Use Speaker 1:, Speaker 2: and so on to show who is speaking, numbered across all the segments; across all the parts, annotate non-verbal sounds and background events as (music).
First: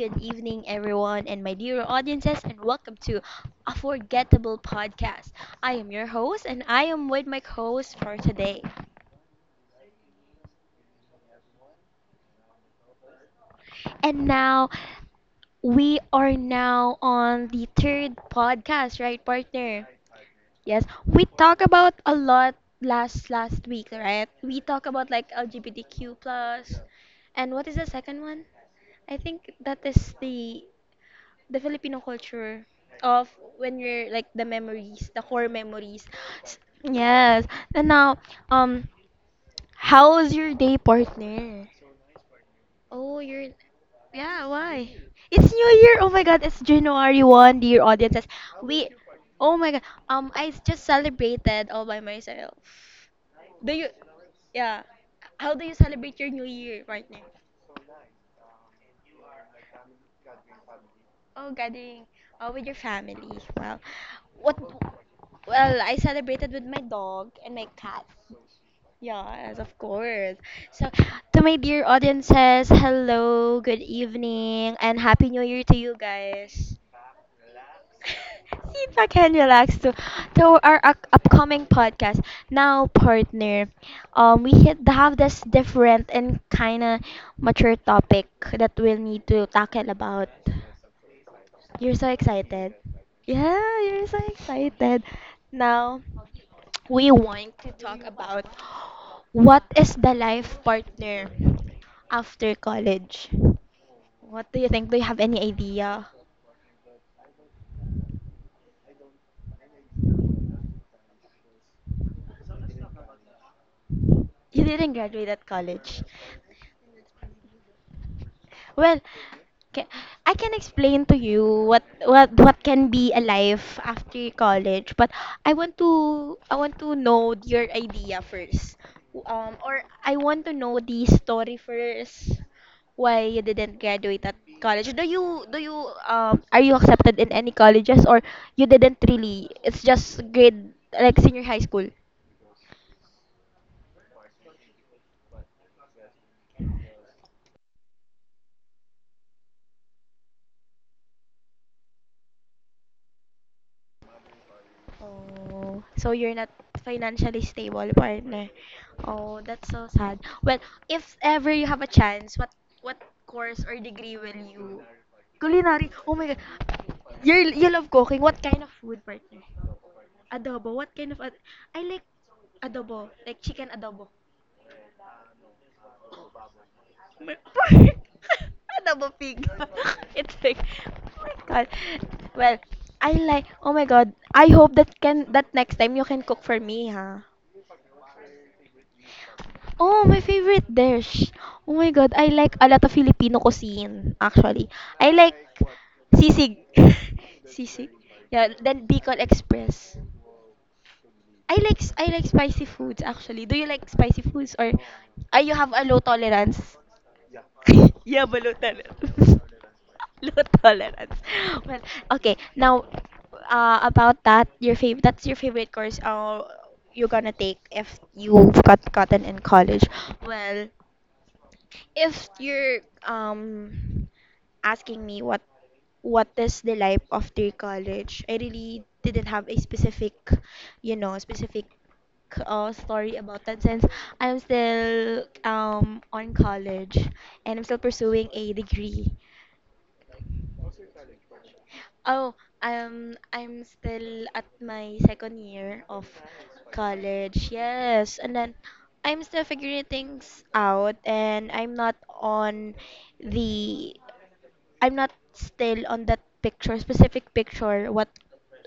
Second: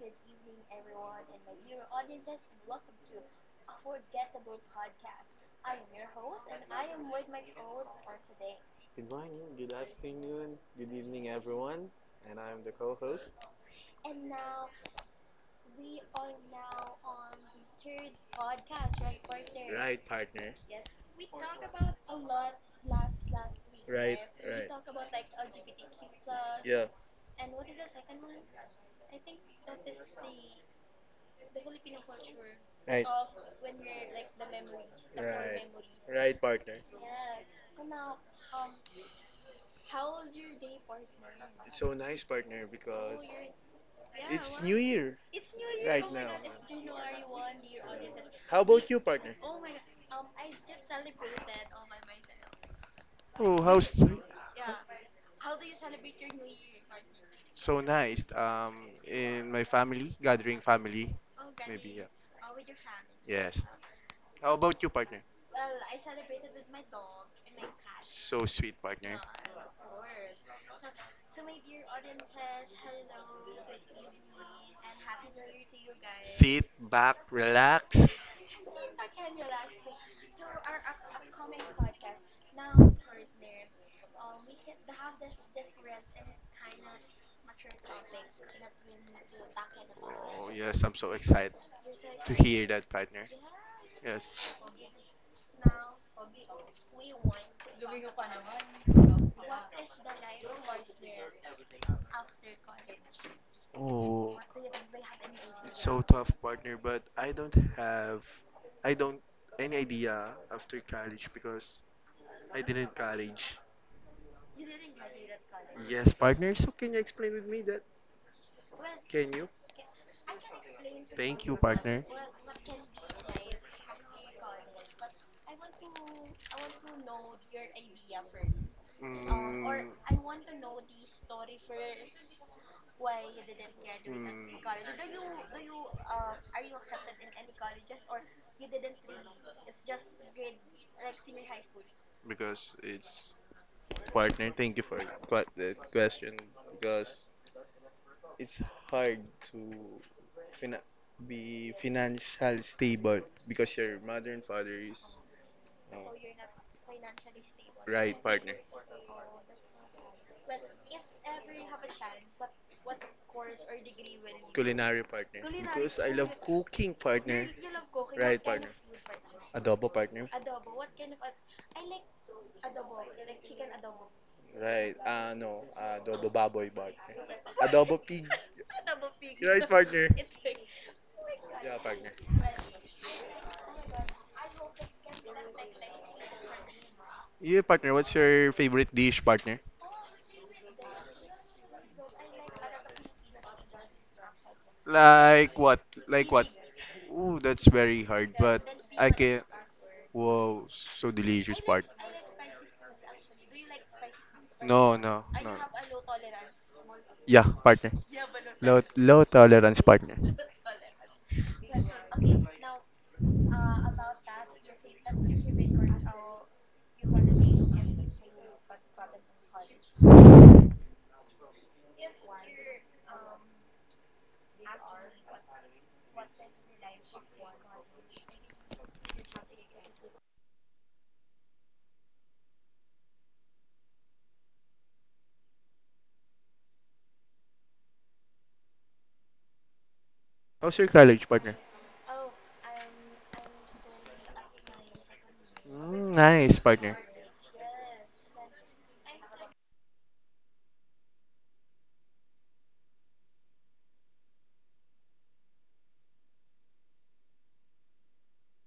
Speaker 1: good evening, everyone, and my dear audiences, and welcome to a forgettable podcast. I am your host, and I am with my co-host for today.
Speaker 2: Good morning, good afternoon, good evening, everyone. And I'm the co host.
Speaker 1: And now we are now on the third podcast, right, partner?
Speaker 2: Right, partner.
Speaker 1: Yes, we talk about a lot last week,
Speaker 2: Right,
Speaker 1: right? We
Speaker 2: right.
Speaker 1: talk about like LGBTQ plus,
Speaker 2: Yeah,
Speaker 1: and what is the second one? I think that is the Filipino culture
Speaker 2: right.
Speaker 1: of when you're like the memories, the core
Speaker 2: Right,
Speaker 1: memories.
Speaker 2: right,
Speaker 1: S-
Speaker 2: partner.
Speaker 1: Yes. And now, um, how was your day, partner?
Speaker 2: It's so nice, partner. Oh,
Speaker 1: Oh,
Speaker 2: because
Speaker 1: you're Yeah.
Speaker 2: it's New wow.
Speaker 1: Why?
Speaker 2: Year
Speaker 1: It's New Year. Oh
Speaker 2: right
Speaker 1: my
Speaker 2: now.
Speaker 1: God! It's January one, dear audiences.
Speaker 2: How about
Speaker 1: We,
Speaker 2: you, partner?
Speaker 1: oh my God. I just celebrated all by myself.
Speaker 2: Oh,
Speaker 1: Do you?
Speaker 2: how's
Speaker 1: Yeah. How do you celebrate your New Year, partner?
Speaker 2: so nice. In my family, gathering family,
Speaker 1: Oh,
Speaker 2: maybe.
Speaker 1: gathering. Oh, with your family.
Speaker 2: Yeah. Yes.
Speaker 1: Well,
Speaker 2: How
Speaker 1: what?
Speaker 2: about you, partner?
Speaker 1: Well, I celebrated with my dog and my cat.
Speaker 2: So sweet, partner.
Speaker 1: Yes, of course. So, to my dear audiences, hello, good evening, and happy new year to you
Speaker 2: Sit
Speaker 1: guys.
Speaker 2: back,
Speaker 1: (laughs)
Speaker 2: relax.
Speaker 1: See if I can relax to upcoming podcast. Now, partner, we have this different and kind of mature topic that we'll need to tackle about.
Speaker 2: Oh, yes, I'm so excited
Speaker 1: You're so
Speaker 2: to hear
Speaker 1: excited.
Speaker 2: that, partner.
Speaker 1: Yeah, you're so
Speaker 2: Yes.
Speaker 1: excited. Now, we want to talk about what is the life partner after college.
Speaker 2: Oh,
Speaker 1: What do you think? Do you have any
Speaker 2: it's so
Speaker 1: idea?
Speaker 2: tough, partner, but I don't have, I don't any idea after college because I didn't college.
Speaker 1: You didn't graduate at college.
Speaker 2: Yes, partner. So can you explain with me that?
Speaker 1: Well,
Speaker 2: Can you?
Speaker 1: ca- I can explain to you
Speaker 2: Thank you,
Speaker 1: what
Speaker 2: partner.
Speaker 1: what can be a life after college, but I want to know your idea first. Or I want to
Speaker 2: Mm,
Speaker 1: know the story first. Why you didn't graduate at
Speaker 2: Mm,
Speaker 1: college? Do you are you accepted in any colleges or you didn't really? It's just grade like senior high school.
Speaker 2: because it's partner. Thank you for the question because it's hard to fina- be financially stable because your mother and father is
Speaker 1: Oh,
Speaker 2: uh,
Speaker 1: so you're not financially stable,
Speaker 2: right
Speaker 1: partner.
Speaker 2: partner.
Speaker 1: Oh, that's so sad. Well, if ever you have a chance, what course or degree will you?
Speaker 2: Culinary partner.
Speaker 1: Culinary.
Speaker 2: Because I
Speaker 1: Oh my
Speaker 2: love
Speaker 1: God.
Speaker 2: cooking partner.
Speaker 1: You love cooking.
Speaker 2: Right
Speaker 1: What kind
Speaker 2: partner.
Speaker 1: of food, partner?
Speaker 2: Adobo partner.
Speaker 1: Adobo. What kind of ad- I like adobo, like chicken adobo. Oh
Speaker 2: Right. Ah, no. Adobo baboy, partner.
Speaker 1: my.
Speaker 2: Adobo
Speaker 1: (laughs)
Speaker 2: pig.
Speaker 1: Adobo pig.
Speaker 2: Right, partner?
Speaker 1: (laughs) It's like, oh my God.
Speaker 2: Yeah, partner.
Speaker 1: Well, I like. Oh my God. I hope that can that next time you can cook for me, huh?
Speaker 2: Yeah, partner, what's your favorite dish, partner?
Speaker 1: Oh, my favorite dish. Oh my God, I like a lot of Filipino cuisine, actually. I like
Speaker 2: Like what? Like what?
Speaker 1: sisig.
Speaker 2: Ooh, that's very
Speaker 1: (laughs)
Speaker 2: hard,
Speaker 1: Yeah,
Speaker 2: but
Speaker 1: then
Speaker 2: I
Speaker 1: Bicol
Speaker 2: can.
Speaker 1: Express.
Speaker 2: Whoa, so delicious, partner.
Speaker 1: I like spicy foods actually. Do you like spicy foods or
Speaker 2: No, no, no.
Speaker 1: you have a low tolerance?
Speaker 2: Yeah, partner.
Speaker 1: (laughs) Yeah, but low
Speaker 2: Low
Speaker 1: tolerance. (laughs)
Speaker 2: tolerance,
Speaker 1: (laughs)
Speaker 2: partner.
Speaker 1: Low tolerance. Well, okay. Now, about that, that's your favorite course you're gonna take if you gotten in college. Well, if you're um asking me what is the life after college, I really didn't have a specific, you know, specific story about that since I'm still on college and I'm still pursuing a degree.
Speaker 2: How's your college, partner?
Speaker 1: Oh, I'm still at my second year of
Speaker 2: Mm, nice, partner.
Speaker 1: college. Yes, and then I'm still figuring things out, and I'm not on the, I'm not still on that picture, specific picture.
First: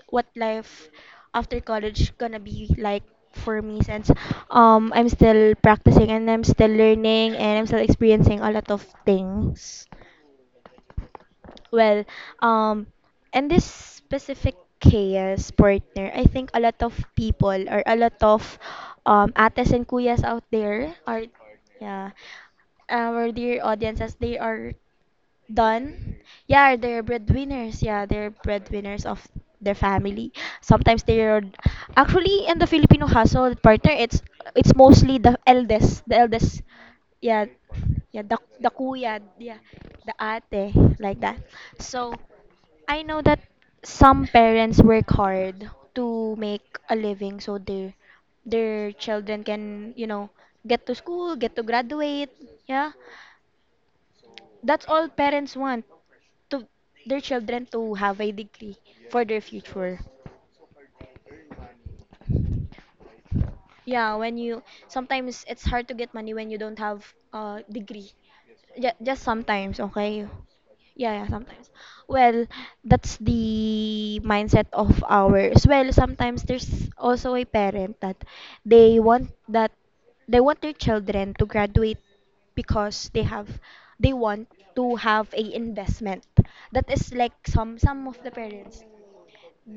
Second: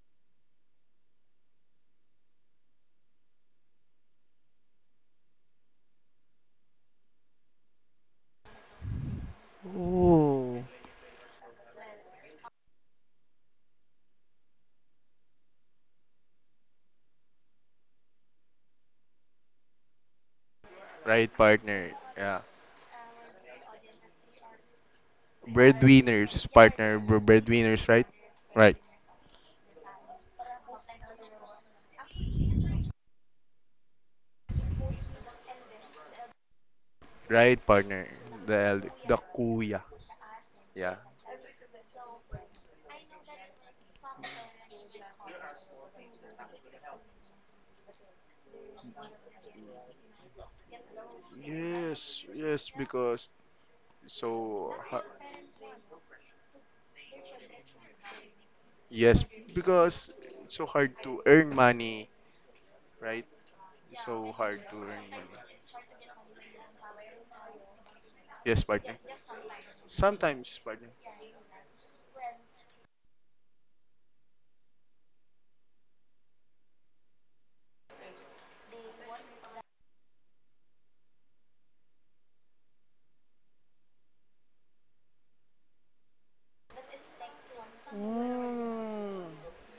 Speaker 1: What life after college gonna be like for me since I'm still practicing and I'm still learning and I'm still experiencing a lot of things.
Speaker 2: Ooh,
Speaker 1: Well, um, in this specific chaos partner, I think a lot of people or a lot of ates and kuyas out there are,
Speaker 2: right, partner.
Speaker 1: yeah,
Speaker 2: Yeah.
Speaker 1: our dear audiences, they are done.
Speaker 2: Breadwinners,
Speaker 1: Yeah,
Speaker 2: partner,
Speaker 1: they're breadwinners.
Speaker 2: breadwinners, right?
Speaker 1: Yeah, they're
Speaker 2: Right.
Speaker 1: breadwinners of their family. Sometimes they're actually in the Filipino household partner. It's mostly the eldest, the eldest. Yeah,
Speaker 2: Right, partner.
Speaker 1: yeah, the
Speaker 2: The
Speaker 1: the
Speaker 2: the
Speaker 1: kuya, yeah,
Speaker 2: kuya.
Speaker 1: the ate
Speaker 2: Yeah.
Speaker 1: like that. So I know that some parents work hard to make a living, so their children can you know get to school, get to
Speaker 2: Yes,
Speaker 1: graduate.
Speaker 2: yes,
Speaker 1: Yeah,
Speaker 2: because it's so
Speaker 1: that's
Speaker 2: ha
Speaker 1: all parents want to their children to have a degree
Speaker 2: yes,
Speaker 1: for their future.
Speaker 2: because it's so hard to earn money, right? It's
Speaker 1: Yeah,
Speaker 2: so
Speaker 1: when
Speaker 2: hard
Speaker 1: you
Speaker 2: to earn money.
Speaker 1: sometimes it's hard to get money when you don't have a degree.
Speaker 2: Yes,
Speaker 1: Yeah,
Speaker 2: partner.
Speaker 1: just sometimes, okay?
Speaker 2: Sometimes, partner.
Speaker 1: Yeah, yeah, sometimes. Well, that's the mindset of ours. Well, sometimes there's also a parent that they want that they want their children to graduate because they want to have a investment. That is like some of the parents.
Speaker 2: Mm.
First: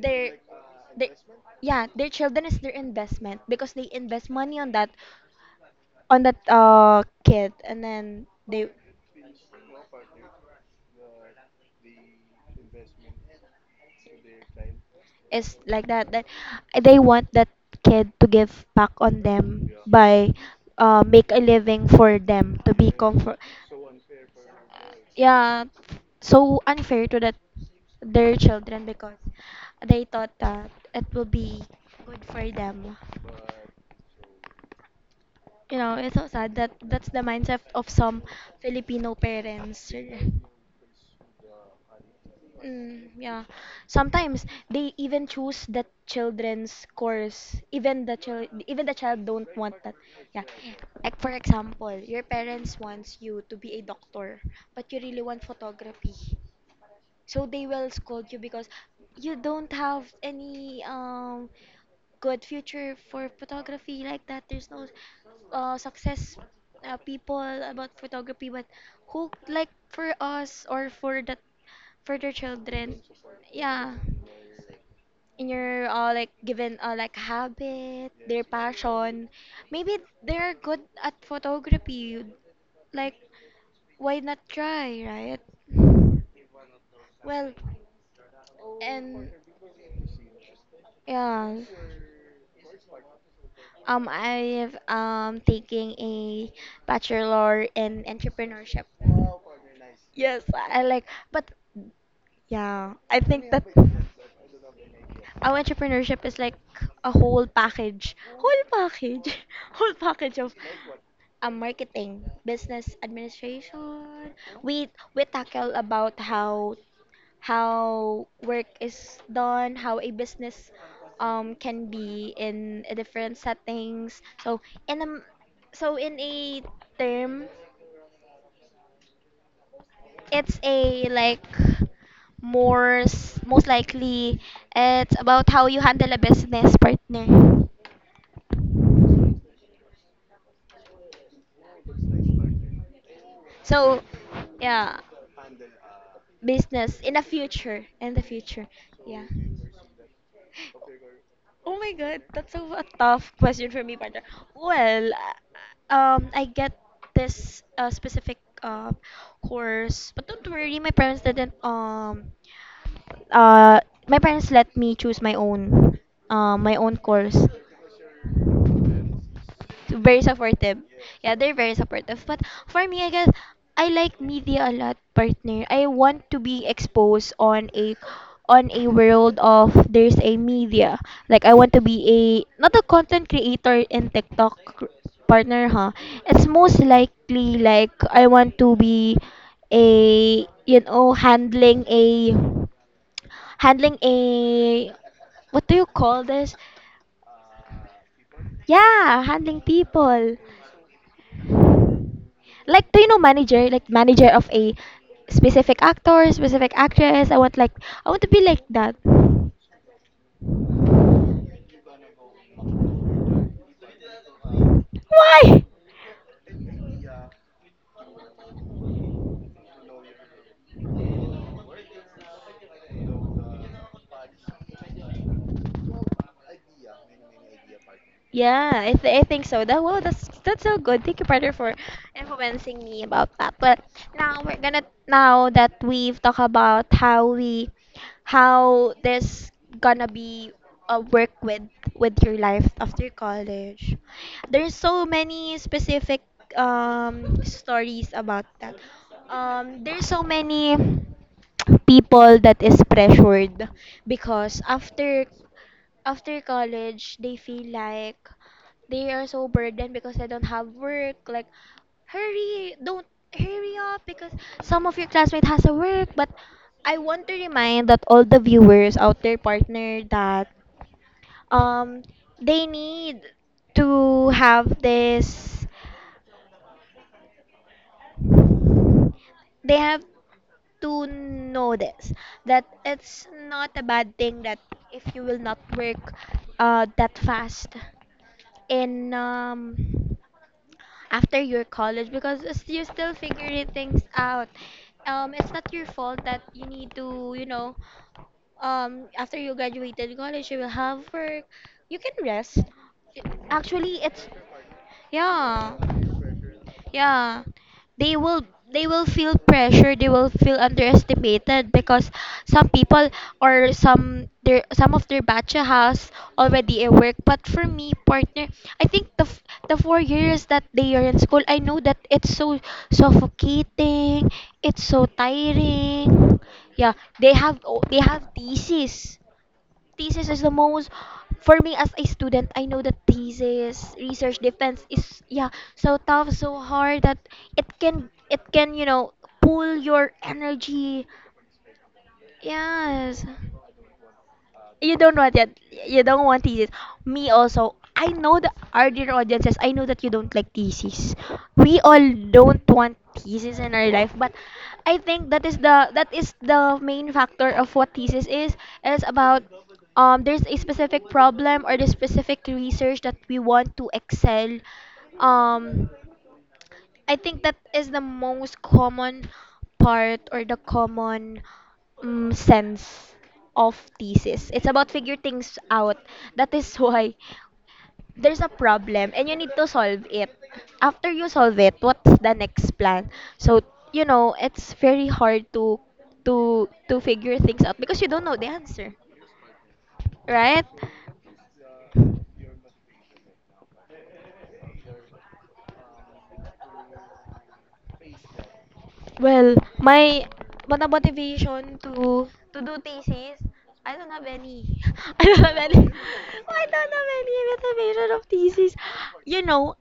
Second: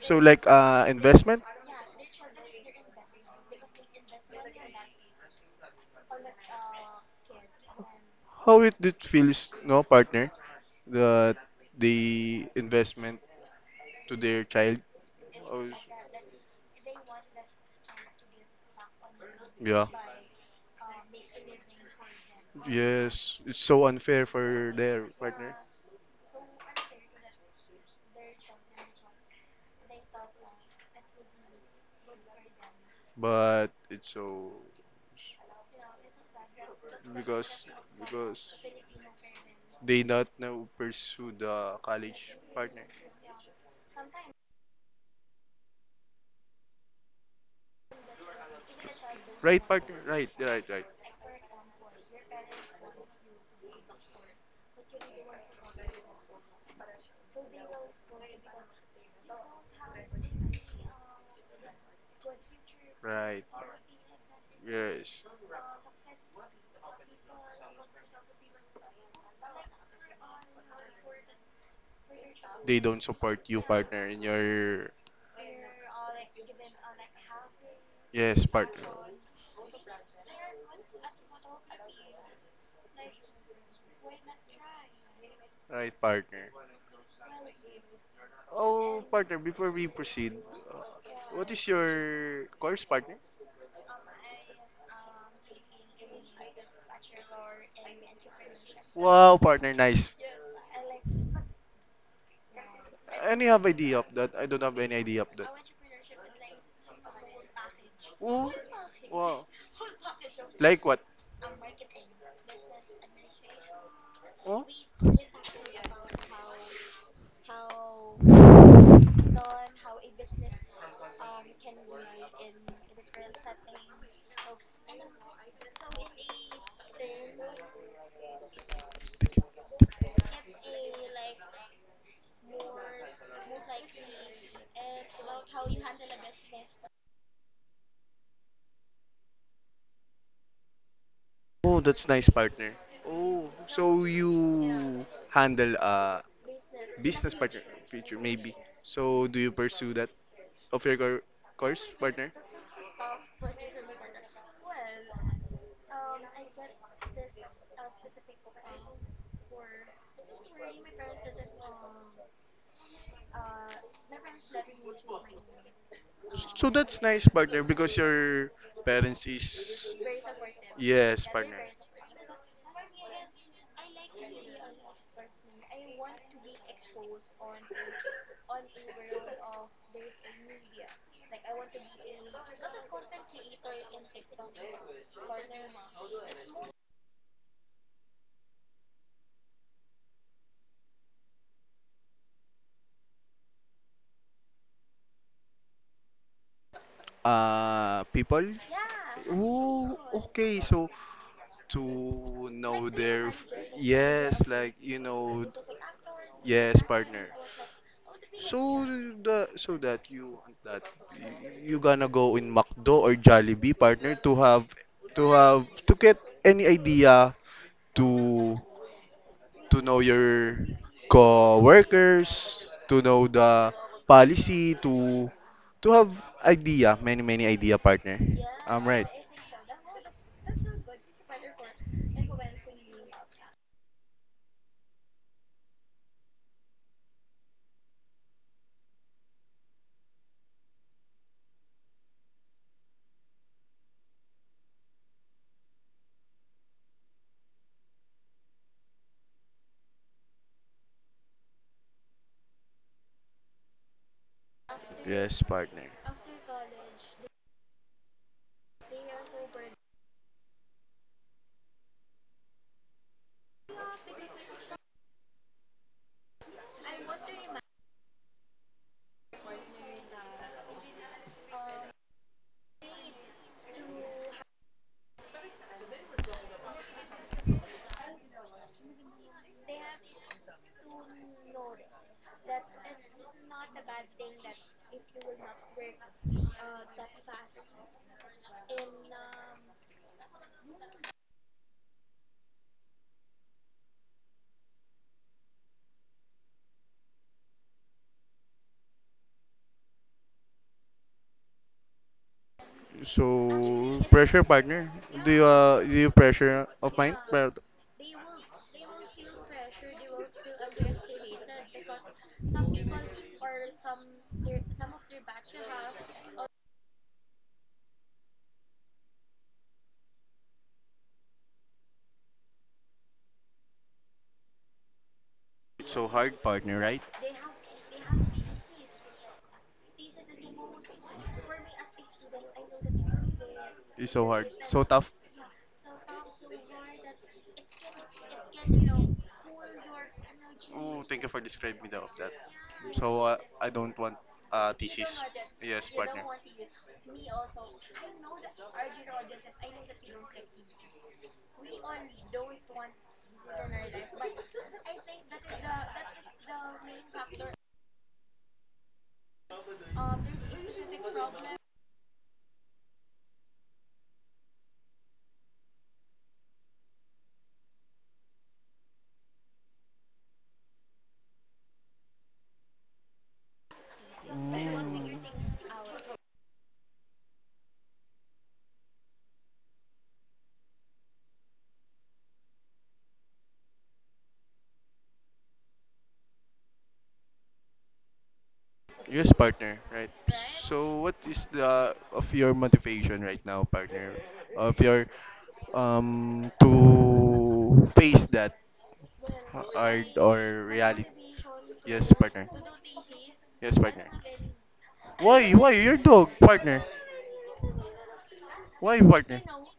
Speaker 2: So like
Speaker 1: they
Speaker 2: investment,
Speaker 1: Yeah, their children is their investment because they invest money on that kid and then
Speaker 2: how
Speaker 1: they
Speaker 2: it did feels, no, partner? The the investment to their child.
Speaker 1: is
Speaker 2: Oh.
Speaker 1: like that they want that kid to give back on them
Speaker 2: Yeah.
Speaker 1: by make a living for them to be comfort
Speaker 2: Yes, it's so unfair for there,
Speaker 1: yeah so unfair to that their children because they thought that it will be good for them.
Speaker 2: but it's so
Speaker 1: You know, it's so sad that that's the mindset
Speaker 2: because
Speaker 1: of some
Speaker 2: because
Speaker 1: Filipino parents.
Speaker 2: they not
Speaker 1: Really.
Speaker 2: now pursue the college partner.
Speaker 1: Mm, yeah. Sometimes they even choose the children's course. Even the child don't
Speaker 2: Right
Speaker 1: want
Speaker 2: partner,
Speaker 1: that.
Speaker 2: right,
Speaker 1: Yeah.
Speaker 2: right, right,
Speaker 1: Like for example, your parents wants you to be a doctor, but you really want photography. So they will scold you because you don't have any good future for
Speaker 2: right.
Speaker 1: photography like that. There's no
Speaker 2: Yes,
Speaker 1: success people about photography, but who like for us or for that for their
Speaker 2: they
Speaker 1: children?
Speaker 2: don't support you
Speaker 1: Yeah,
Speaker 2: partner in your
Speaker 1: in your like given like habit, their
Speaker 2: yes partner,
Speaker 1: passion. Maybe they're good at photography. Like why not try, right?
Speaker 2: right partner.
Speaker 1: Well,
Speaker 2: Oh
Speaker 1: and
Speaker 2: partner, before we proceed, uh, what
Speaker 1: yeah,
Speaker 2: is your course partner?
Speaker 1: I've taking a bachelor in entrepreneurship.
Speaker 2: Wow partner, nice.
Speaker 1: Yes, I like, but yeah, I
Speaker 2: Any
Speaker 1: think that
Speaker 2: have idea of that? I don't have any idea of that.
Speaker 1: our entrepreneurship is like a
Speaker 2: Oh,
Speaker 1: whole package,
Speaker 2: wow.
Speaker 1: (laughs) whole package of
Speaker 2: Like what?
Speaker 1: marketing, business administration.
Speaker 2: Oh,
Speaker 1: We we tackle about how work done, how a business can be in a different settings. In a m- so in a term, it's a like most likely it's about how you handle a business partner.
Speaker 2: oh, that's nice partner. Oh,
Speaker 1: So
Speaker 2: so
Speaker 1: yeah,
Speaker 2: you handle a
Speaker 1: business
Speaker 2: business partner
Speaker 1: in
Speaker 2: future
Speaker 1: the
Speaker 2: maybe.
Speaker 1: future,
Speaker 2: So
Speaker 1: yeah.
Speaker 2: do you pursue that of your
Speaker 1: Oh
Speaker 2: course
Speaker 1: my God,
Speaker 2: partner?
Speaker 1: that's a tough question for me, partner. Well, I get this specific course, but don't worry, my parents didn't uh my parents let me choose
Speaker 2: So
Speaker 1: my own
Speaker 2: that's nice
Speaker 1: course
Speaker 2: partner because your parents is
Speaker 1: very supportive.
Speaker 2: yes
Speaker 1: Yeah, they're
Speaker 2: partner.
Speaker 1: very supportive. But for me, I guess I like media a lot, partner. I want to be exposed on a
Speaker 2: (laughs)
Speaker 1: world of there's a media. Like I want to be a not a content creator in TikTok partner, huh? It's most likely like I want to be a you know handling a what do you call this?
Speaker 2: People.
Speaker 1: Yeah, handling
Speaker 2: Oh,
Speaker 1: people.
Speaker 2: okay. So to know
Speaker 1: Like, do you know
Speaker 2: their
Speaker 1: manager? Like manager
Speaker 2: yes,
Speaker 1: of a
Speaker 2: like you know,
Speaker 1: specific actor, specific
Speaker 2: yes, partner.
Speaker 1: actress. I want to be
Speaker 2: So
Speaker 1: like that.
Speaker 2: the so that you gonna go in McDo or Jollibee, partner, to have to have
Speaker 1: Why?
Speaker 2: to get any idea to to know your co-workers, to know the policy, to have idea, many idea, partner.
Speaker 1: Yeah,
Speaker 2: I'm right.
Speaker 1: I think so. That well, that's so good. Thank you, brother, for influencing me about that. But now that we've talked about how this gonna be a work with your life after college. There's so many specific stories about that. There's so many people that is pressured because
Speaker 2: Yes, partner.
Speaker 1: after college they feel like they are so burdened because they don't have work. Like, hurry, don't hurry up because some of your classmate has a work. But I want to remind that all the viewers out there, partner, that um they need to have this. They have to know this that it's not a bad thing that if you will not work that fast in after your college because as you're still figuring things out it's not your fault that you need to you know after you graduated college you will have work you can rest
Speaker 2: So
Speaker 1: actually it's
Speaker 2: pressure, partner.
Speaker 1: yeah.
Speaker 2: Do you pressure of mine?
Speaker 1: Yeah.
Speaker 2: But
Speaker 1: They will they will feel pressure, they will feel underestimated because some people or some of their batch has already a work. But for me, partner, I think the 4 years that they are in school, I know that it's so suffocating, it's so
Speaker 2: it's so
Speaker 1: tiring.
Speaker 2: hard, partner,
Speaker 1: Yeah,
Speaker 2: right?
Speaker 1: they have thesis. Thesis is the most for me as a student. I know that thesis
Speaker 2: It's so
Speaker 1: research
Speaker 2: hard, so
Speaker 1: defense
Speaker 2: tough.
Speaker 1: is yeah so tough so hard that it can you know pull your
Speaker 2: Oh,
Speaker 1: energy
Speaker 2: thank you for describing me the- of that. So
Speaker 1: yes.
Speaker 2: I don't want
Speaker 1: You
Speaker 2: TC.
Speaker 1: don't want that.
Speaker 2: Yes,
Speaker 1: You
Speaker 2: partner.
Speaker 1: don't want thesis. Me also. I know the our dear audiences. I know that you don't like thesis. We all don't want thesis in our life, but I think that is the main factor of what thesis is. It's about there's a specific problem or the specific research that we want to excel um I think that is the most common part or the common sense of thesis. It's about figure things out. That is why there's a problem and you need to solve it. After you solve it, what's the next plan? So, you know, it's very hard to figure things out because you don't know the answer,
Speaker 2: Yes, partner, right?
Speaker 1: right?
Speaker 2: So what is the of your motivation right now, partner? Of your to face that
Speaker 1: Well,
Speaker 2: hard
Speaker 1: my
Speaker 2: or
Speaker 1: But the
Speaker 2: reality?
Speaker 1: motivation
Speaker 2: Yes,
Speaker 1: to
Speaker 2: partner.
Speaker 1: do thesis,
Speaker 2: Yes,
Speaker 1: I don't
Speaker 2: partner.
Speaker 1: have any. (laughs) I don't
Speaker 2: Why?
Speaker 1: have
Speaker 2: Why
Speaker 1: any.
Speaker 2: your dog,
Speaker 1: (laughs) I
Speaker 2: partner?
Speaker 1: don't have any motivation of thesis.
Speaker 2: Why,
Speaker 1: You
Speaker 2: partner?
Speaker 1: know,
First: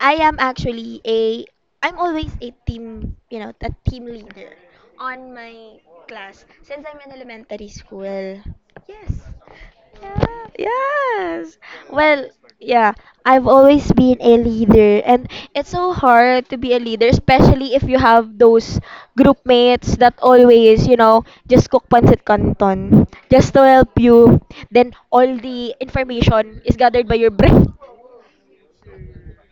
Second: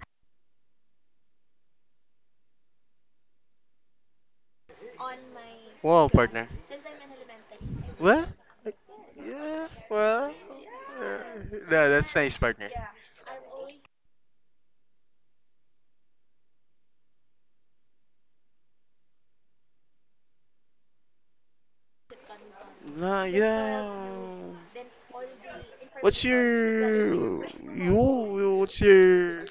Speaker 1: I am actually a I'm always a team, a team leader on my
Speaker 2: Wow,
Speaker 1: class
Speaker 2: partner.
Speaker 1: since I'm in elementary
Speaker 2: Well,
Speaker 1: school. Yes.
Speaker 2: yeah, well,
Speaker 1: Yeah,
Speaker 2: uh,
Speaker 1: yes.
Speaker 2: no, that's
Speaker 1: Well,
Speaker 2: nice, partner.
Speaker 1: yeah, I've always been a leader, and it's so hard to be a leader, especially if you have those group mates that always, just cook pancit canton
Speaker 2: Nah,
Speaker 1: just to
Speaker 2: yeah.
Speaker 1: help you. Then all the
Speaker 2: What's
Speaker 1: information is gathered
Speaker 2: your
Speaker 1: by your brain.
Speaker 2: you? What's your?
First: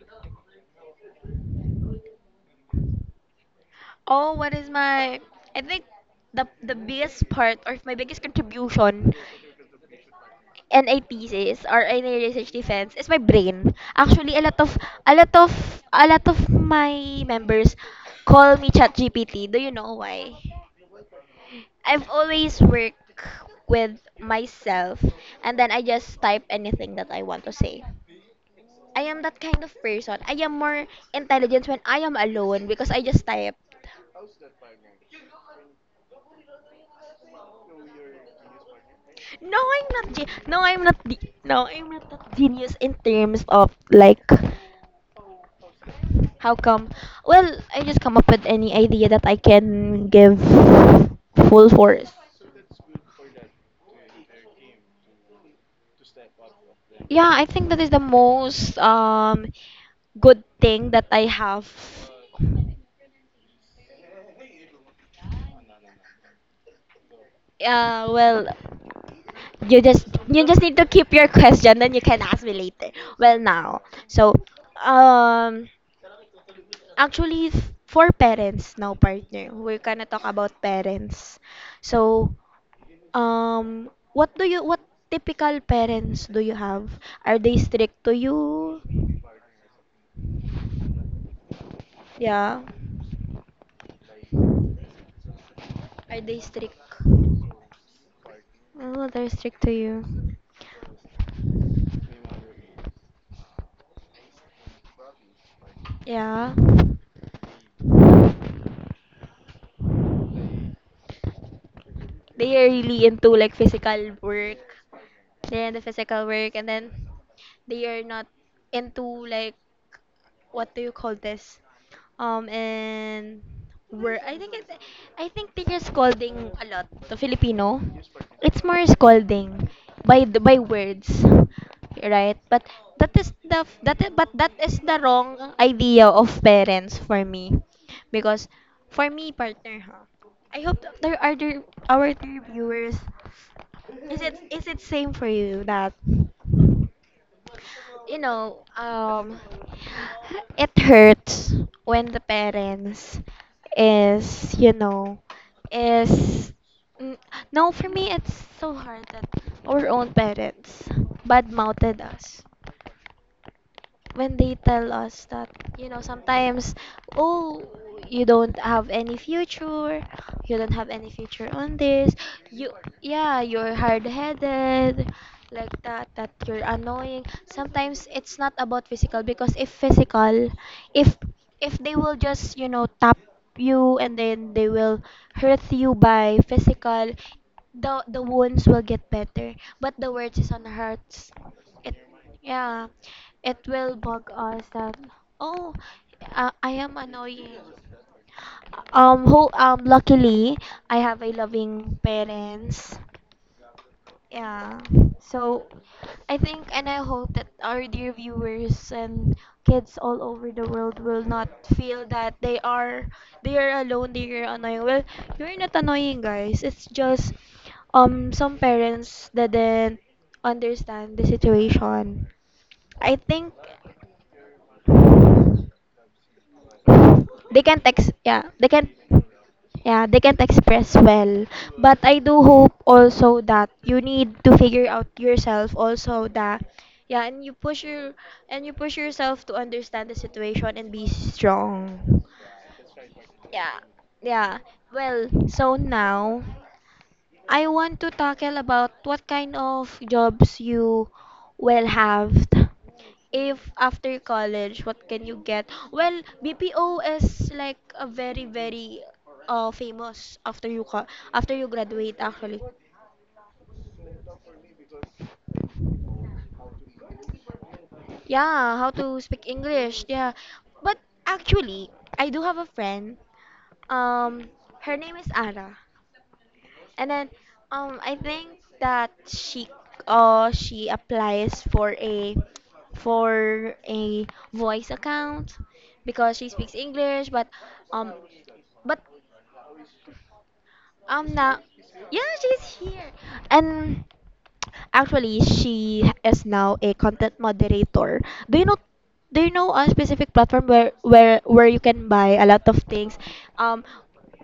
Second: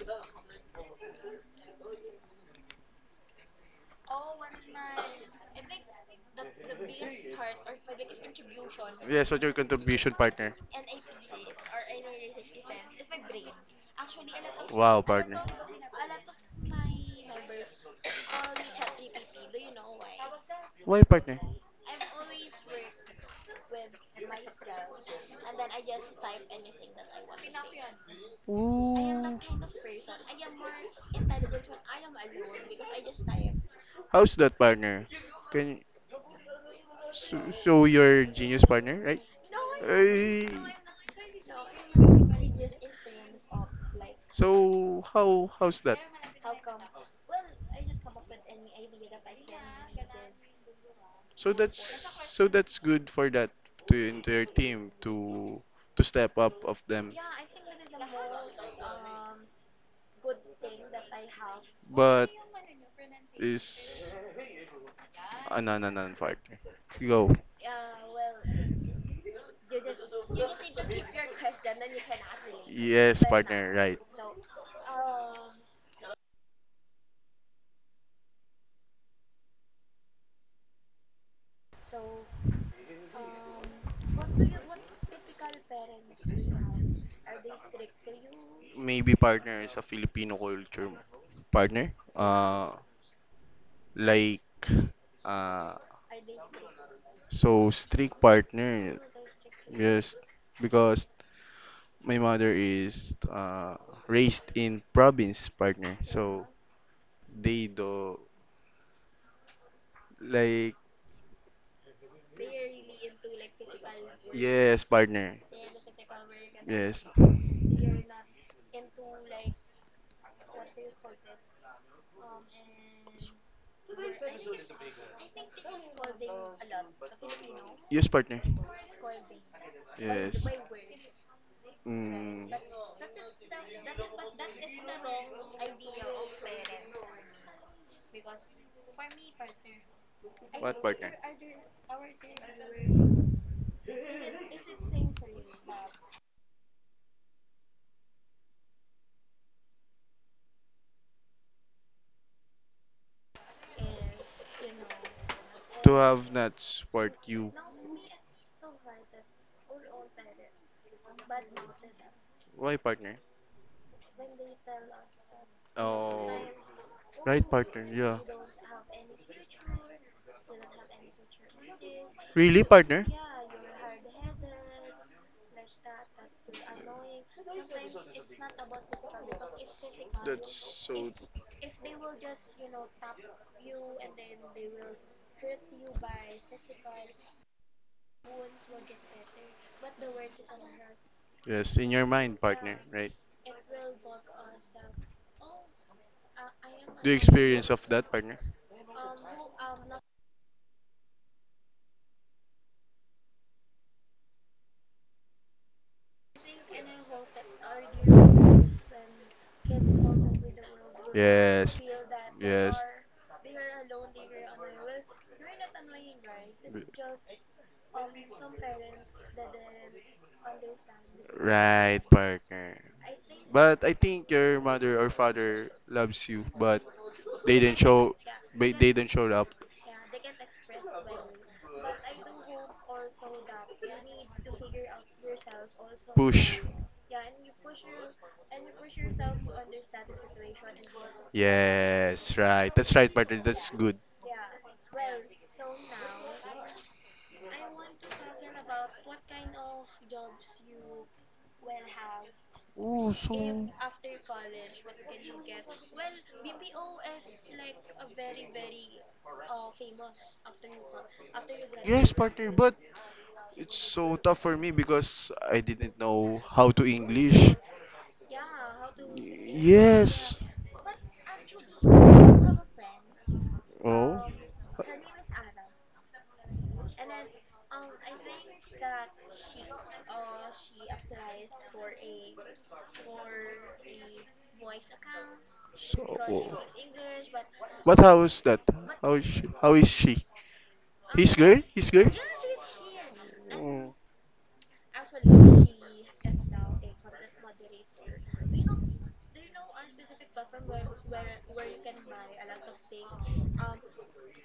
Speaker 1: Oh, what is my? I think the biggest part or my biggest contribution
Speaker 2: Yes, what's your contribution, partner?
Speaker 1: in a thesis or in a research defense is my brain. Actually,
Speaker 2: Wow,
Speaker 1: a lot
Speaker 2: partner.
Speaker 1: of a lot of my members call me ChatGPT. Do you know why?
Speaker 2: Why, partner?
Speaker 1: I've always worked with myself, and then I just type anything that I want to say. I am that
Speaker 2: Ooh.
Speaker 1: kind of person. I am more intelligent when I am alone because I just type.
Speaker 2: How's that, partner? Can you? So, so your genius partner, right?
Speaker 1: No, I'm not.
Speaker 2: Ay,
Speaker 1: No, I'm not. No, I'm not that genius in terms of like
Speaker 2: so how's that?
Speaker 1: how come. Well, I just come up with any idea that I can give full force.
Speaker 2: So that's good for that to into your team to step up of them.
Speaker 1: Yeah, I think that is the most good thing that I have.
Speaker 2: But is ah no no no partner. Go.
Speaker 1: Well, you just need to keep your question, then you can ask me later.
Speaker 2: Yes,
Speaker 1: Well,
Speaker 2: partner,
Speaker 1: now,
Speaker 2: right.
Speaker 1: so um, actually, for parents now, partner, we're gonna talk about parents. So, what do you, what typical parents do you have? Are they strict to you?
Speaker 2: Maybe partner is a Filipino culture. Partner?
Speaker 1: Yeah.
Speaker 2: Like
Speaker 1: Are they strict?
Speaker 2: so strict partner.
Speaker 1: Oh, they're strict to
Speaker 2: Yes,
Speaker 1: you.
Speaker 2: because my mother is raised in province, partner. So
Speaker 1: Yeah.
Speaker 2: they do like
Speaker 1: They are really into like physical work.
Speaker 2: yes, partner.
Speaker 1: They're into physical work, and then
Speaker 2: Yes,
Speaker 1: they are not into like what do you call this? And where I think it's I think they are scolding a lot to Filipino.
Speaker 2: yes, partner.
Speaker 1: It's more scolding by the,
Speaker 2: Yes.
Speaker 1: by words, right?
Speaker 2: Mm,
Speaker 1: But that is the f- that is, but that is the wrong idea of parents for me, because for me partner, huh? I
Speaker 2: what
Speaker 1: hope
Speaker 2: partner?
Speaker 1: there are there, our dear viewers. Is it same for you that you know, um, it hurts when the parents is,
Speaker 2: To have
Speaker 1: is
Speaker 2: not support
Speaker 1: n-
Speaker 2: you.
Speaker 1: no, for me it's so hard that our own parents bad mouthed us
Speaker 2: Why partner?
Speaker 1: when they tell us that, you know,
Speaker 2: Oh,
Speaker 1: sometimes,
Speaker 2: right,
Speaker 1: oh,
Speaker 2: partner. Yeah.
Speaker 1: you don't have any future, you don't have any future on this,
Speaker 2: Really,
Speaker 1: you,
Speaker 2: partner?
Speaker 1: yeah, you're hard-headed, like that, that you're annoying sometimes. It's not about physical, because if physical,
Speaker 2: So,
Speaker 1: if if they will just, tap you and then they will hurt you by physical, the wounds will get better, but the words is on the hearts.
Speaker 2: yes, in your mind, partner,
Speaker 1: Yeah,
Speaker 2: right?
Speaker 1: it will bug us that, oh, I am
Speaker 2: The
Speaker 1: annoying.
Speaker 2: experience of that partner.
Speaker 1: Luckily, I have a loving parents. Yeah. So, I think and I hope that our dear viewers and kids all over the world will not
Speaker 2: Yes.
Speaker 1: feel that
Speaker 2: Yes.
Speaker 1: they are alone, they are annoying. Well, you're not annoying, guys.
Speaker 2: B-
Speaker 1: It's just some parents didn't understand the
Speaker 2: Right,
Speaker 1: situation.
Speaker 2: partner.
Speaker 1: I think
Speaker 2: But I think your mother or father loves you, but they
Speaker 1: they
Speaker 2: didn't
Speaker 1: can't ex
Speaker 2: show,
Speaker 1: yeah, they
Speaker 2: but
Speaker 1: can't,
Speaker 2: they didn't show up.
Speaker 1: yeah, they can't express well, but I do hope also that you need to figure out yourself also,
Speaker 2: Push.
Speaker 1: that yeah, and you push yourself to understand the situation and be strong.
Speaker 2: Yes, right. That's right, partner. That's
Speaker 1: Yeah.
Speaker 2: good.
Speaker 1: Yeah. Well, so now I want to tackle about what kind of jobs you will have
Speaker 2: Oh, so
Speaker 1: if after college, what can you get? Well, BPO is like a very, very famous after you after you
Speaker 2: yes,
Speaker 1: graduate
Speaker 2: partner,
Speaker 1: actually.
Speaker 2: but it's so tough for me because I didn't know how to English.
Speaker 1: Yeah, how to speak English. Yeah.
Speaker 2: Yes.
Speaker 1: But actually, I do have a friend.
Speaker 2: Oh.
Speaker 1: Um Her name is Ara. And then I think that she applies for a for a voice account
Speaker 2: So.
Speaker 1: because she
Speaker 2: Oh.
Speaker 1: speaks English but
Speaker 2: But
Speaker 1: um
Speaker 2: how is that?
Speaker 1: but
Speaker 2: How is she? How is she? His
Speaker 1: Now,
Speaker 2: girl? His girl?
Speaker 1: yeah, she's here.
Speaker 2: Oh.
Speaker 1: And actually, she is now a content moderator. Do you know? Do you know a specific platform where you can buy a lot of things? Um,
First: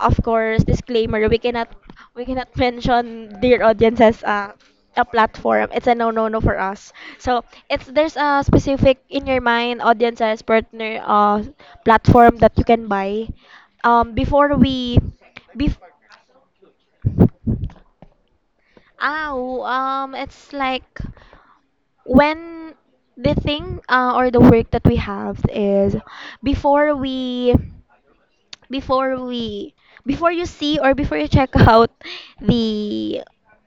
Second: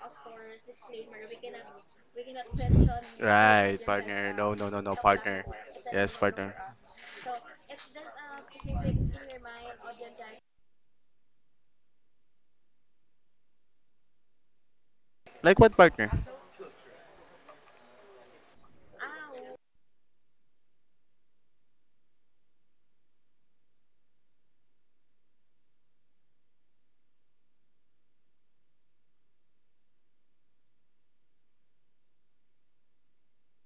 Speaker 1: of course, disclaimer: we cannot mention dear
Speaker 2: Right,
Speaker 1: audiences.
Speaker 2: partner. No, no, no, no,
Speaker 1: A
Speaker 2: partner.
Speaker 1: platform, it's a no
Speaker 2: Yes,
Speaker 1: no no
Speaker 2: partner.
Speaker 1: for us.
Speaker 2: So
Speaker 1: So it's there's a specific in your mind audiences partner, platform that you can buy, um before we
Speaker 2: like what
Speaker 1: bef-
Speaker 2: partner?
Speaker 1: oh, it's like when the thing, or the work that we have is before we before we before you see or before you check (laughs) out the